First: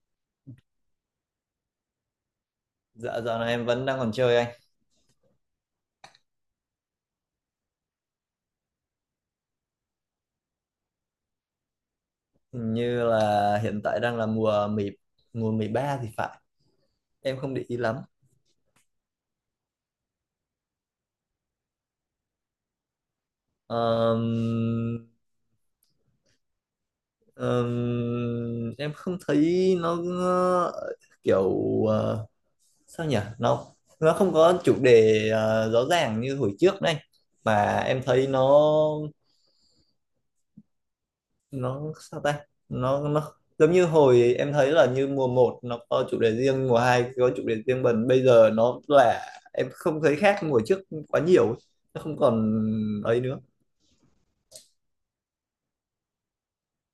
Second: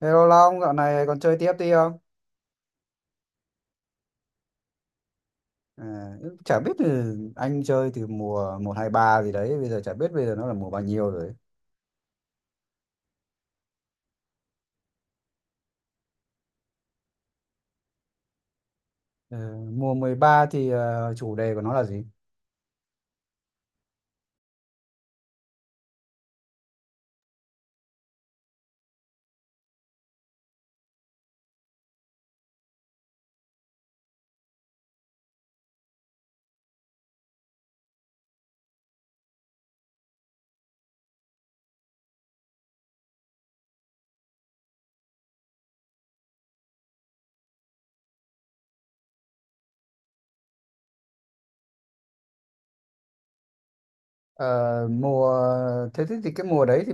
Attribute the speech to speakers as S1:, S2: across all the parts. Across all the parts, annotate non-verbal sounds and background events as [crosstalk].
S1: Hello Long, dạo này còn chơi tiếp đi không?
S2: Dạ, dạo này em vẫn đang còn chơi anh.
S1: À, chả biết từ anh chơi từ mùa một 2 3 gì đấy, bây giờ chả biết bây giờ nó là mùa bao nhiêu rồi.
S2: Hình như là hiện tại đang là mùa 10, mùa 13 thì phải, em không để ý lắm.
S1: Ờ, mùa 13 thì chủ đề của nó là gì?
S2: Ờm, em không thấy nó kiểu ờ, sao nhỉ, nó không có chủ đề rõ ràng như hồi trước này, mà em thấy nó sao ta, nó giống như hồi em thấy là như mùa một nó có chủ đề riêng, mùa 2 có chủ đề riêng, bần bây giờ nó là em không thấy khác mùa trước quá nhiều, nó không còn ấy nữa.
S1: Ờ, mùa Thế thì cái mùa đấy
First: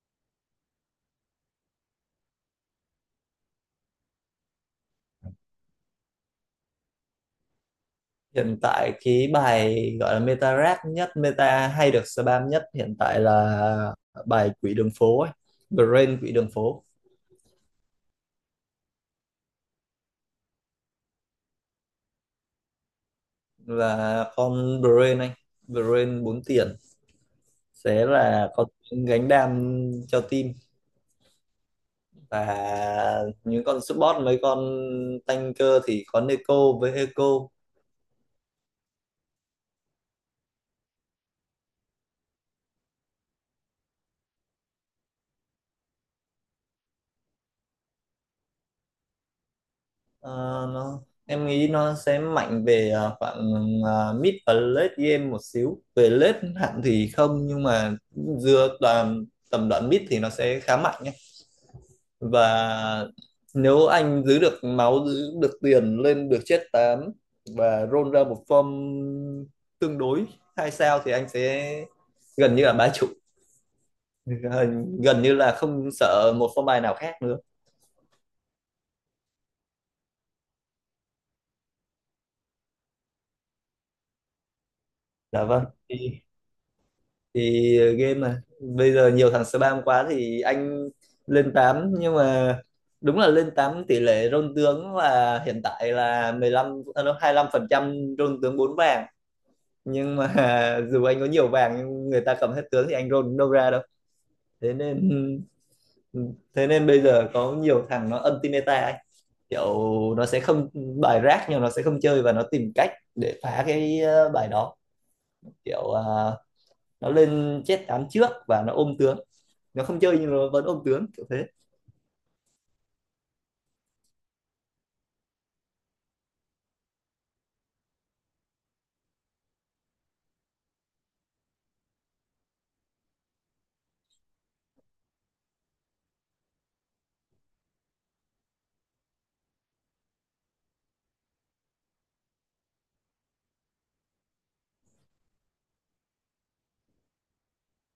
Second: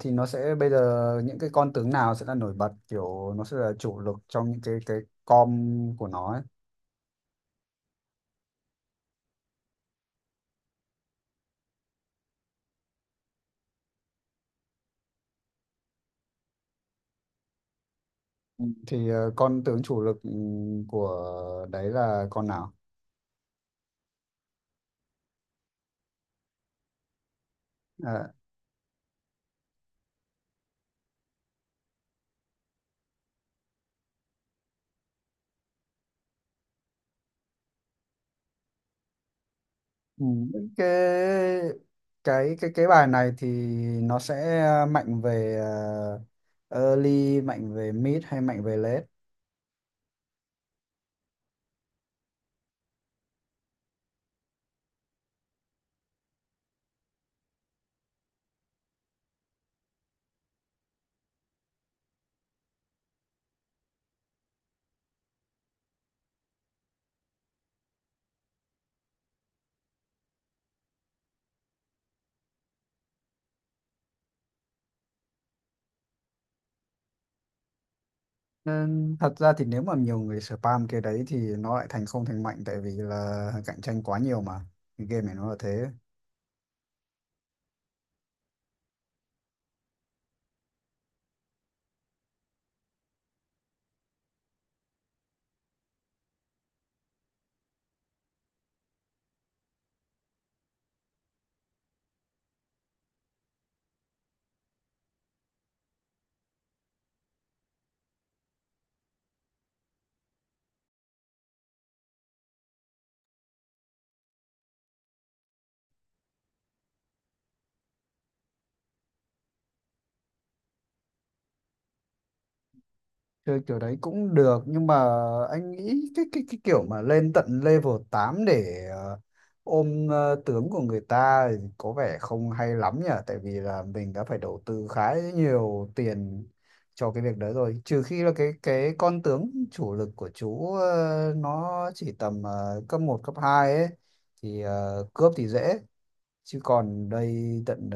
S1: thì nó sẽ bây giờ những cái con tướng nào sẽ là nổi bật, kiểu nó sẽ là chủ lực trong những cái com của nó ấy.
S2: Hiện tại cái bài gọi là meta rap nhất, meta hay được spam nhất hiện tại là bài quỷ đường phố ấy, Brain quỷ đường phố.
S1: Ừ. Thì con tướng chủ lực, ừ, của đấy là con nào?
S2: Là con Brain anh, Brain bốn tiền sẽ
S1: À,
S2: là con gánh đam cho team, và những con support mấy con tanker thì có Neko với Eco.
S1: ừ, cái cái bài này thì nó sẽ mạnh về ờ, early, mạnh về mid hay mạnh về late?
S2: Ờ, nó em nghĩ nó sẽ mạnh về khoảng mid và late game một xíu, về late hẳn thì không, nhưng mà dựa toàn tầm đoạn mid thì nó sẽ khá mạnh nhé. Và nếu anh giữ được máu, giữ được tiền, lên được chết 8 và roll ra một form tương đối hai sao thì anh sẽ gần như là bá chủ, gần gần như là không sợ một phong bài nào khác nữa.
S1: Nên thật ra thì nếu mà nhiều người spam cái đấy thì nó lại thành không thành mạnh, tại vì là cạnh tranh quá nhiều mà cái game này
S2: Dạ
S1: nó là
S2: vâng,
S1: thế.
S2: thì game mà bây giờ nhiều thằng spam quá thì anh lên tám, nhưng mà đúng là lên 8 tỷ lệ rôn tướng là hiện tại là 15, 25% rôn tướng 4 vàng, nhưng mà [laughs] dù anh có nhiều vàng nhưng người ta cầm hết tướng thì anh rôn cũng đâu ra đâu. Thế nên, thế nên bây giờ có nhiều thằng nó anti meta ấy, kiểu nó sẽ không bài rác nhưng nó sẽ không chơi và nó tìm cách để phá cái bài đó, kiểu à, nó lên chết án trước và nó ôm tướng, nó không chơi nhưng nó vẫn ôm tướng kiểu thế.
S1: Chơi kiểu đấy cũng được nhưng mà anh nghĩ cái kiểu mà lên tận level 8 để ờ, ôm tướng của người ta thì có vẻ không hay lắm nhỉ, tại vì là mình đã phải đầu tư khá nhiều tiền cho cái việc đấy rồi, trừ khi là cái con tướng chủ lực của chú nó chỉ tầm cấp một cấp 2 ấy thì cướp thì dễ, chứ còn đây tận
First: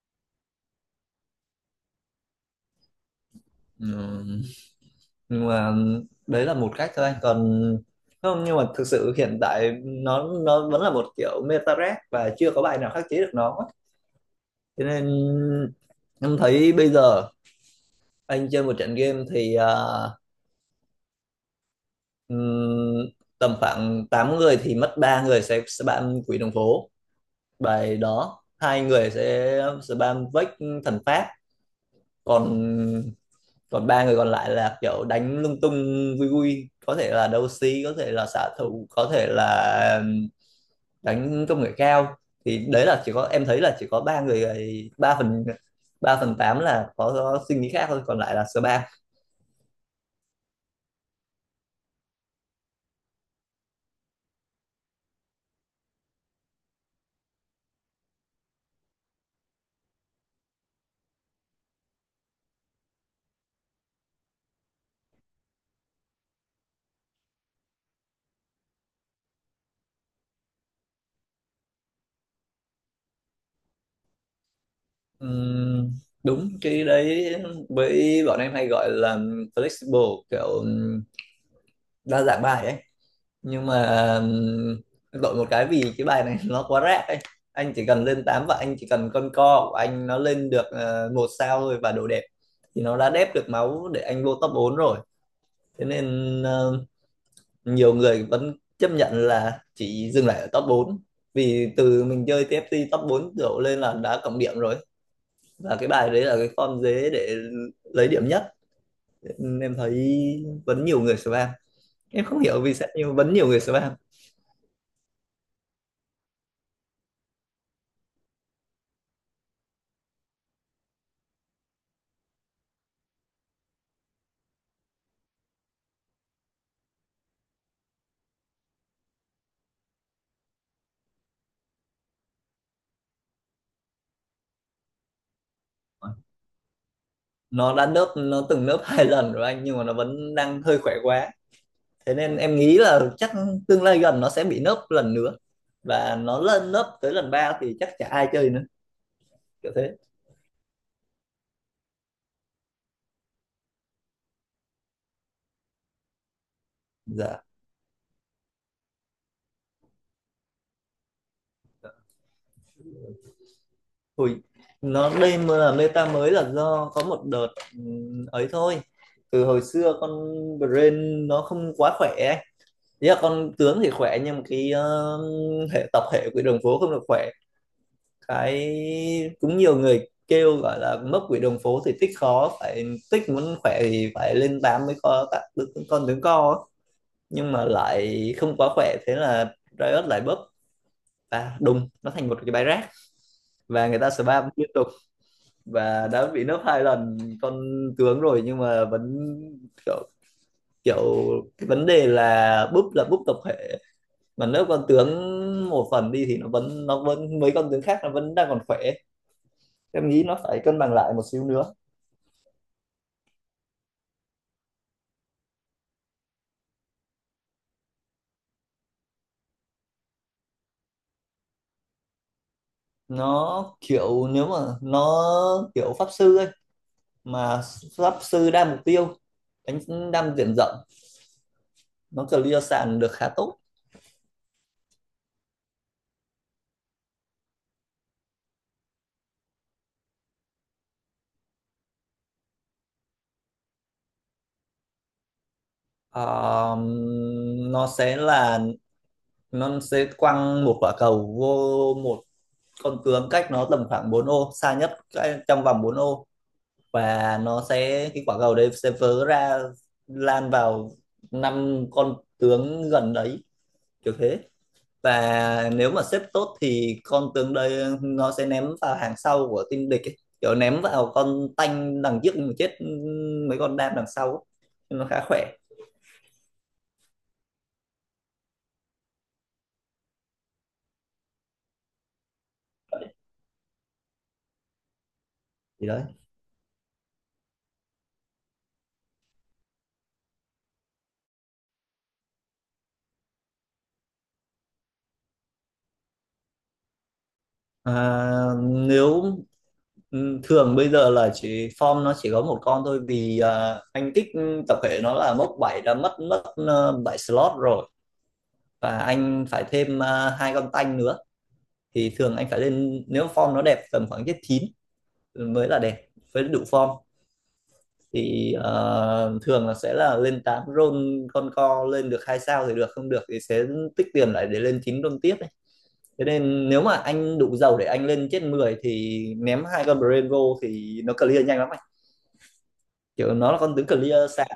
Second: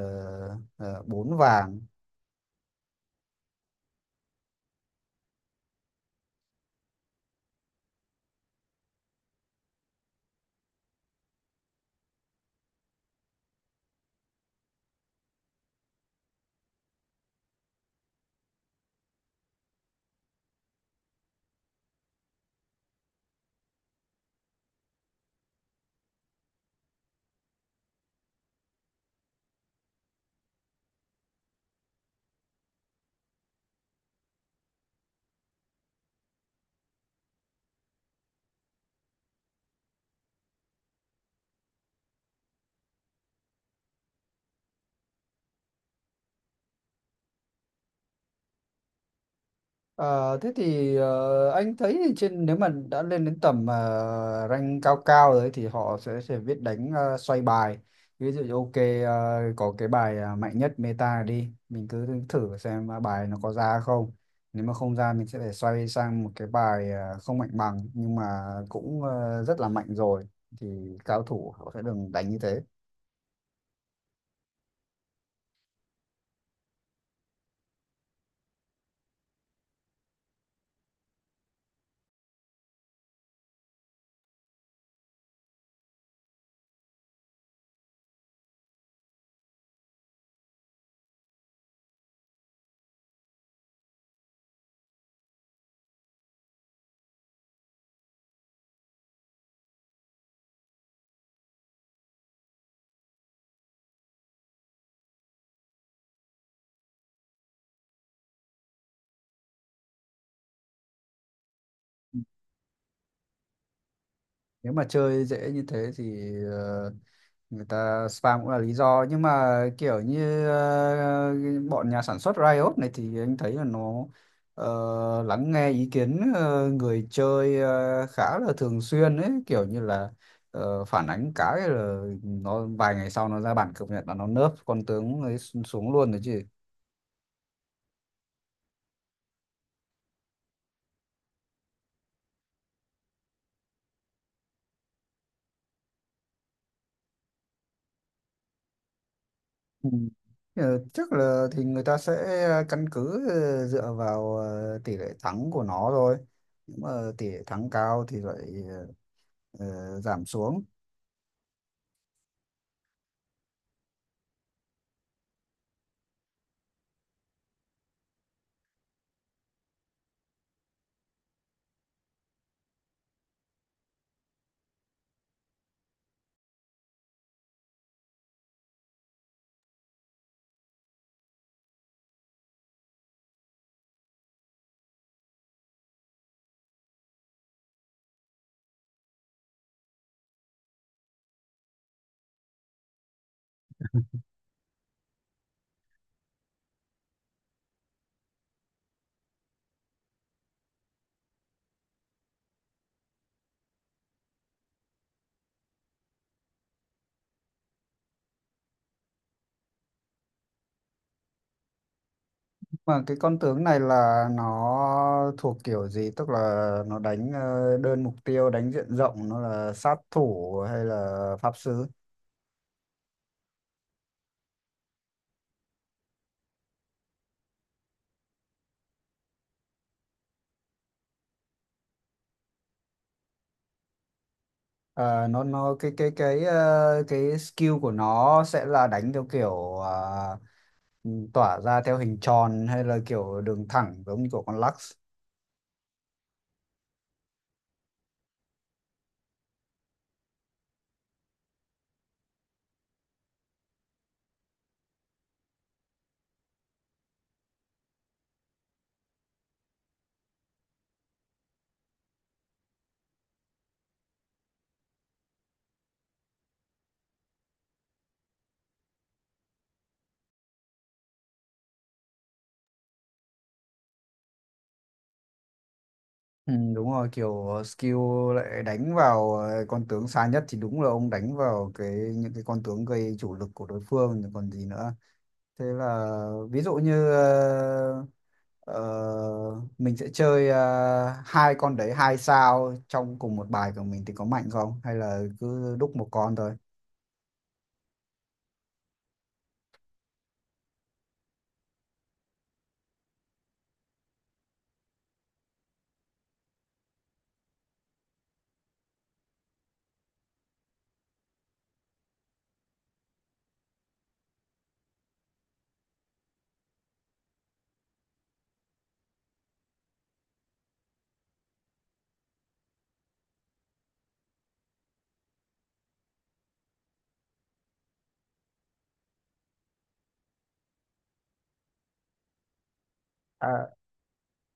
S1: 4 vàng.
S2: Ừ, nhưng mà ừ, đấy là một cách thôi anh, còn không, nhưng mà thực sự hiện tại nó vẫn là một kiểu meta rác và chưa có bài nào khắc chế được nó, cho nên em thấy bây giờ anh chơi một trận game thì ừm, tầm khoảng 8 người thì mất ba người sẽ bạn quỷ đường phố bài đó, hai người sẽ spam vách thần pháp, còn còn ba người còn lại là kiểu đánh lung tung, vui vui, có thể là đấu sĩ, có thể là xạ thủ, có thể là đánh công nghệ cao. Thì đấy là chỉ có em thấy là chỉ có ba người, ba phần, ba phần tám là có suy nghĩ khác thôi, còn lại là spam.
S1: Ờ, Thế thì anh thấy thì trên nếu mà đã lên đến tầm rank cao cao rồi ấy thì họ sẽ biết đánh xoay bài. Ví dụ như ok, có cái bài mạnh nhất meta đi, mình cứ thử xem bài nó có ra không. Nếu mà không ra mình sẽ phải xoay sang một cái bài không mạnh bằng nhưng mà cũng rất là mạnh rồi, thì cao thủ họ sẽ đừng đánh như thế.
S2: Ừm, đúng cái đấy với bọn em hay gọi là flexible, kiểu đa dạng bài ấy, nhưng mà đổi một cái vì cái bài này [laughs] nó quá rác ấy, anh chỉ cần lên 8 và anh chỉ cần con co của anh nó lên được một sao thôi và độ đẹp thì nó đã đép được máu để anh vô top 4 rồi. Thế nên nhiều người vẫn chấp nhận là chỉ dừng lại ở top bốn, vì từ mình chơi TFT top 4 đổ lên là đã cộng điểm rồi, và cái bài đấy là cái form dế để lấy điểm nhất, nên em thấy vẫn nhiều người spam, em không hiểu vì sao nhưng vẫn nhiều người spam.
S1: Nếu mà chơi dễ như thế thì ờ, người ta spam cũng là lý do, nhưng mà kiểu như bọn nhà sản xuất Riot này thì anh thấy là nó ờ, lắng nghe ý kiến người chơi khá là thường xuyên ấy, kiểu như là phản ánh cái là nó vài ngày sau nó ra bản cập nhật là nó nerf con tướng ấy xuống luôn rồi chứ.
S2: Nó đã nớp, nó từng nớp hai lần rồi anh, nhưng mà nó vẫn đang hơi khỏe quá, thế nên em nghĩ là chắc tương lai gần nó sẽ bị nớp lần nữa, và nó lên nớp tới lần ba thì chắc chả ai chơi nữa, kiểu
S1: Ừ.
S2: thế.
S1: Chắc là thì người ta sẽ căn cứ dựa vào tỷ lệ thắng của nó thôi. Nếu mà tỷ lệ
S2: Dạ.
S1: thắng cao thì lại ờ, giảm xuống.
S2: Ui, nó đây mà là meta mới là do có một đợt ấy thôi, từ hồi xưa con brain nó không quá khỏe ấy, ý là con tướng thì khỏe nhưng mà cái hệ tập hệ của đường phố không được khỏe, cái cũng nhiều người kêu gọi là mấp quỷ đường phố thì tích khó phải, tích muốn khỏe thì phải lên 8 mới có tác con tướng co á. Nhưng mà lại không quá khỏe, thế là Riot lại bấp và đùng nó thành một cái bãi rác và người ta spam liên tục, và đã bị nấp hai lần con tướng rồi, nhưng mà vẫn kiểu, kiểu cái vấn đề là búp, là búp tập thể mà, nếu con tướng một phần đi thì nó vẫn mấy con tướng khác nó vẫn đang còn khỏe, em nghĩ nó phải cân bằng lại một xíu nữa.
S1: Mà cái con tướng này là nó thuộc kiểu gì? Tức là nó đánh đơn mục tiêu, đánh diện rộng, nó là sát thủ hay là pháp sư?
S2: Nó kiểu, nếu mà nó kiểu pháp sư ấy, mà pháp sư đa mục tiêu, đánh đam diện rộng, nó clear sàn được khá tốt.
S1: À, nó cái skill của nó sẽ là đánh theo kiểu à, tỏa ra theo hình tròn hay là kiểu đường thẳng giống như của con Lux?
S2: Ờ, nó sẽ là, nó sẽ quăng một quả cầu vô một con tướng cách nó tầm khoảng 4 ô xa nhất, cái- trong vòng 4 ô, và nó sẽ cái quả cầu đấy sẽ vớ ra, lan vào năm con tướng gần đấy, kiểu thế. Và nếu mà xếp tốt thì con tướng đây nó sẽ ném vào hàng sau của team địch ấy, kiểu ném vào con tanh đằng trước mà chết mấy con đam đằng sau ấy. Nhưng nó khá khỏe.
S1: Ừ, đúng rồi, kiểu skill lại đánh vào con tướng xa nhất thì đúng là ông đánh vào cái những cái con tướng gây chủ lực của đối phương rồi còn gì nữa. Thế
S2: Thì đấy,
S1: là ví dụ như mình sẽ chơi hai con đấy hai sao trong cùng một bài của mình thì có mạnh không, hay là cứ đúc một con thôi?
S2: à, nếu thường bây giờ là chỉ form nó chỉ có một con thôi, vì anh kích tập thể nó là mốc 7 đã mất mất 7 slot rồi và anh phải thêm hai con tanh nữa, thì thường anh phải lên nếu form nó đẹp tầm khoảng chết 9 mới là đẹp với đủ form, thì thường là sẽ là lên 8 roll con co lên được hai sao thì được, không được thì sẽ tích tiền lại để lên 9 roll tiếp ấy. Thế nên nếu mà anh đủ giàu để anh lên chết 10 thì ném hai con Brain vô thì nó clear nhanh lắm anh. Kiểu nó là
S1: À,
S2: con tướng clear sạc.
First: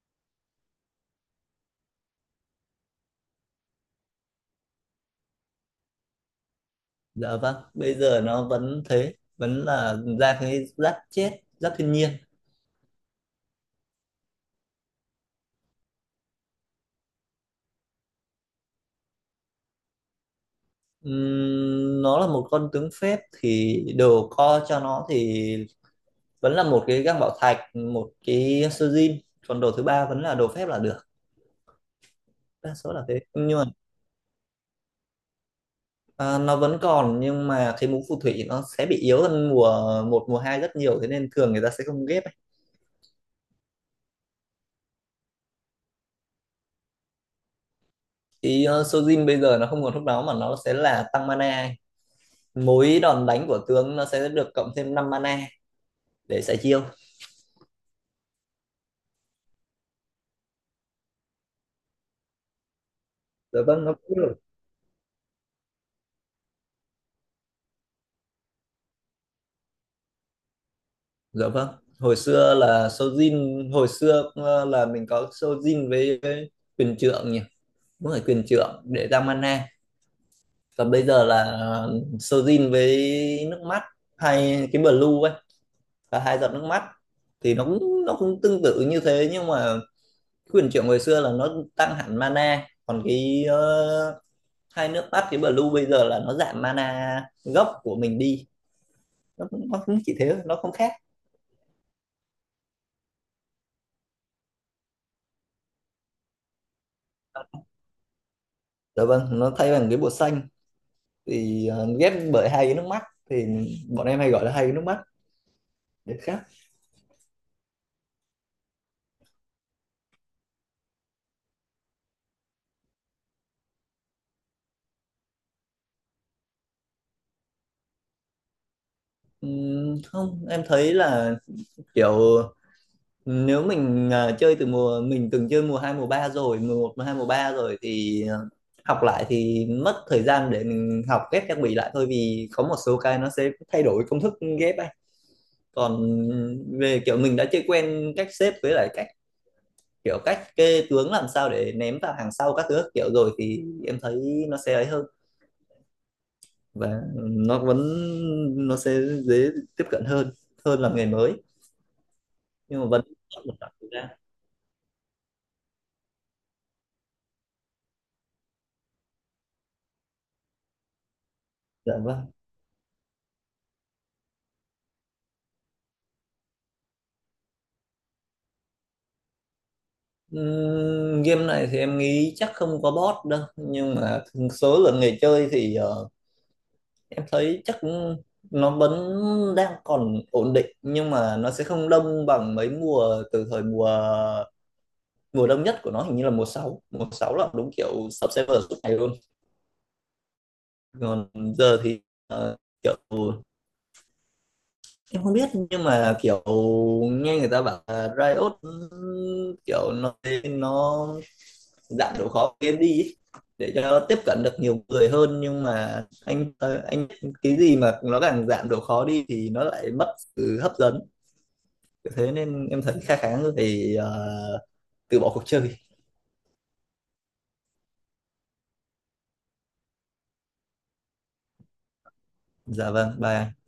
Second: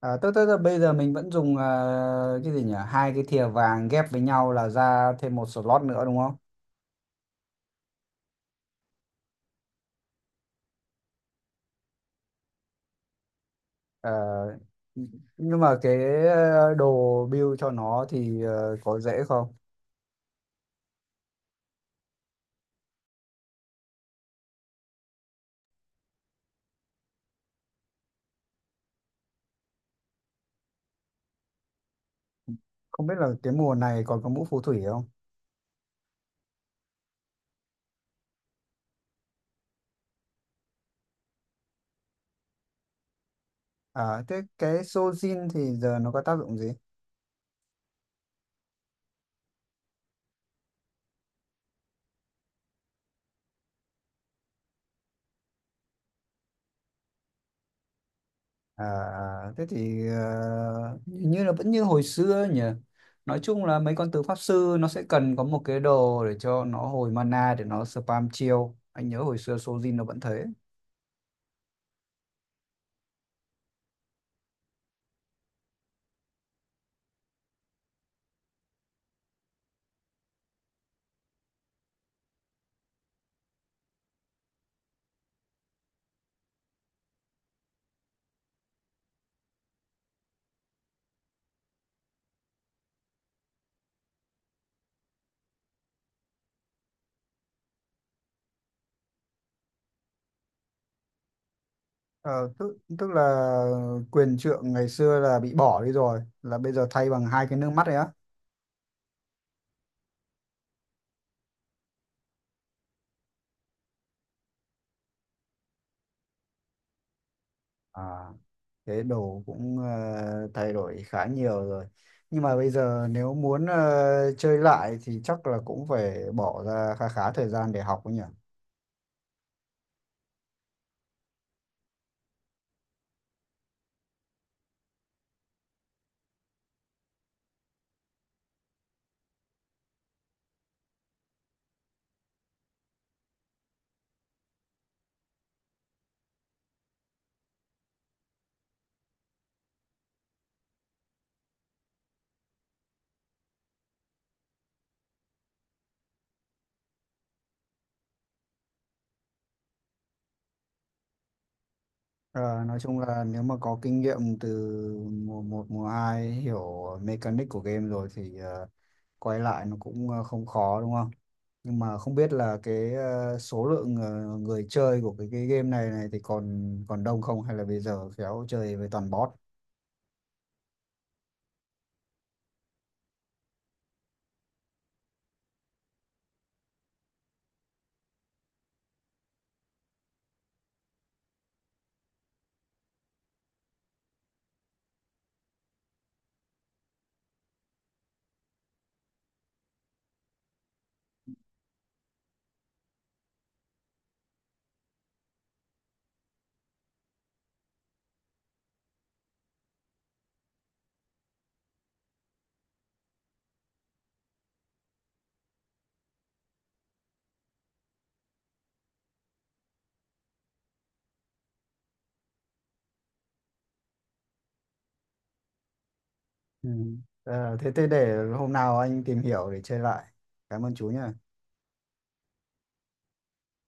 S1: à, tức là bây giờ mình vẫn dùng cái gì nhỉ, hai cái thìa vàng ghép với nhau là ra thêm một slot nữa đúng không?
S2: Dạ vâng, bây giờ nó vẫn thế, vẫn là ra cái giáp chết, giáp thiên nhiên.
S1: Ờ, nhưng mà cái đồ build cho nó thì có dễ không?
S2: Nó là một con tướng phép thì đồ co cho nó thì vẫn là một cái găng bảo thạch, một cái sơ jin, còn đồ thứ ba vẫn là đồ phép là được. Đa số là
S1: Không biết
S2: thế
S1: là cái
S2: nhưng mà
S1: mùa này còn có mũ phù thủy không?
S2: nó vẫn còn, nhưng mà cái mũ phù thủy nó sẽ bị yếu hơn mùa một mùa hai rất nhiều, thế nên thường người ta sẽ không ghép ấy.
S1: À, thế cái Sojin thì giờ nó có tác dụng gì?
S2: Thì Sojin bây giờ nó không còn lúc đó mà nó sẽ là tăng mana ấy, mỗi đòn đánh của tướng nó sẽ được cộng thêm năm mana để xài chiêu.
S1: À, thế thì hình như là vẫn như hồi xưa nhỉ? Nói
S2: Dạ
S1: chung là
S2: vâng nó
S1: mấy con
S2: cũng
S1: tướng
S2: được.
S1: pháp sư nó sẽ cần có một cái đồ để cho nó hồi mana để nó spam chiêu. Anh nhớ hồi xưa Sojin nó vẫn thế.
S2: Dạ vâng, hồi xưa là Sojin, hồi xưa là mình có Sojin với quyền trượng nhỉ, đúng rồi, quyền trượng để tăng mana, còn bây giờ là Sojin với nước mắt hay cái blue ấy, và hai giọt nước mắt, thì nó cũng tương tự như thế, nhưng mà quyền trượng hồi xưa là nó tăng hẳn mana, còn cái hai nước mắt cái blue bây giờ là nó giảm mana gốc của mình đi, nó cũng chỉ thế, nó không khác.
S1: Ờ, tức là quyền trượng ngày xưa là bị bỏ đi rồi, là bây giờ thay bằng hai cái nước mắt ấy á.
S2: Dạ vâng, nó thay bằng cái bột xanh thì ghép bởi hai cái nước mắt, thì bọn em hay gọi là hai cái nước mắt để khác.
S1: À, thế đồ cũng thay đổi khá nhiều rồi. Nhưng mà bây giờ nếu muốn chơi lại thì chắc là cũng phải bỏ ra khá khá thời gian để học ấy nhỉ.
S2: Không em thấy là kiểu nếu mình chơi từ mùa, mình từng chơi mùa 2 mùa 3 rồi, mùa một mùa 2 mùa 3 rồi, thì học lại thì mất thời gian để mình học ghép trang bị lại thôi, vì có một số cái nó sẽ thay đổi công thức ghép ấy, còn về kiểu mình đã chơi quen cách xếp, với lại cách kiểu cách kê tướng làm sao để ném vào hàng sau các thứ các kiểu rồi, thì em thấy nó sẽ ấy hơn, và nó vẫn, nó sẽ dễ tiếp cận hơn hơn là nghề mới.
S1: Ờ, nói
S2: Nhưng mà
S1: chung
S2: vẫn
S1: là
S2: mất
S1: nếu mà
S2: một khoảng
S1: có
S2: thời
S1: kinh
S2: gian.
S1: nghiệm từ mùa một mùa hai, hiểu mechanic của game rồi thì quay lại nó cũng không khó đúng không? Nhưng
S2: Dạ
S1: mà không
S2: vâng.
S1: biết là cái số lượng người chơi của cái game này này thì còn còn đông không, hay là bây giờ khéo chơi với toàn bot?
S2: Game này thì em nghĩ chắc không có bot đâu, nhưng mà số lượng người chơi thì em thấy chắc nó vẫn đang còn ổn định, nhưng mà nó sẽ không đông bằng mấy mùa từ thời mùa, mùa đông nhất của nó hình như là mùa sáu, mùa 6 là đúng kiểu sub server suốt ngày luôn. Còn giờ thì ờ, kiểu em không biết, nhưng mà kiểu nghe người ta bảo là Riot kiểu nó dạng độ khó của game đi ấy, để cho tiếp cận được nhiều người hơn, nhưng mà anh anh cái gì mà nó càng giảm độ khó đi thì nó lại mất sự hấp dẫn, thế nên em thấy khá, khá người phải từ bỏ cuộc chơi.
S1: Ừ. Ờ, thế thế để hôm nào anh tìm hiểu để chơi lại. Cảm ơn chú nhé.
S2: Dạ vâng, bye anh.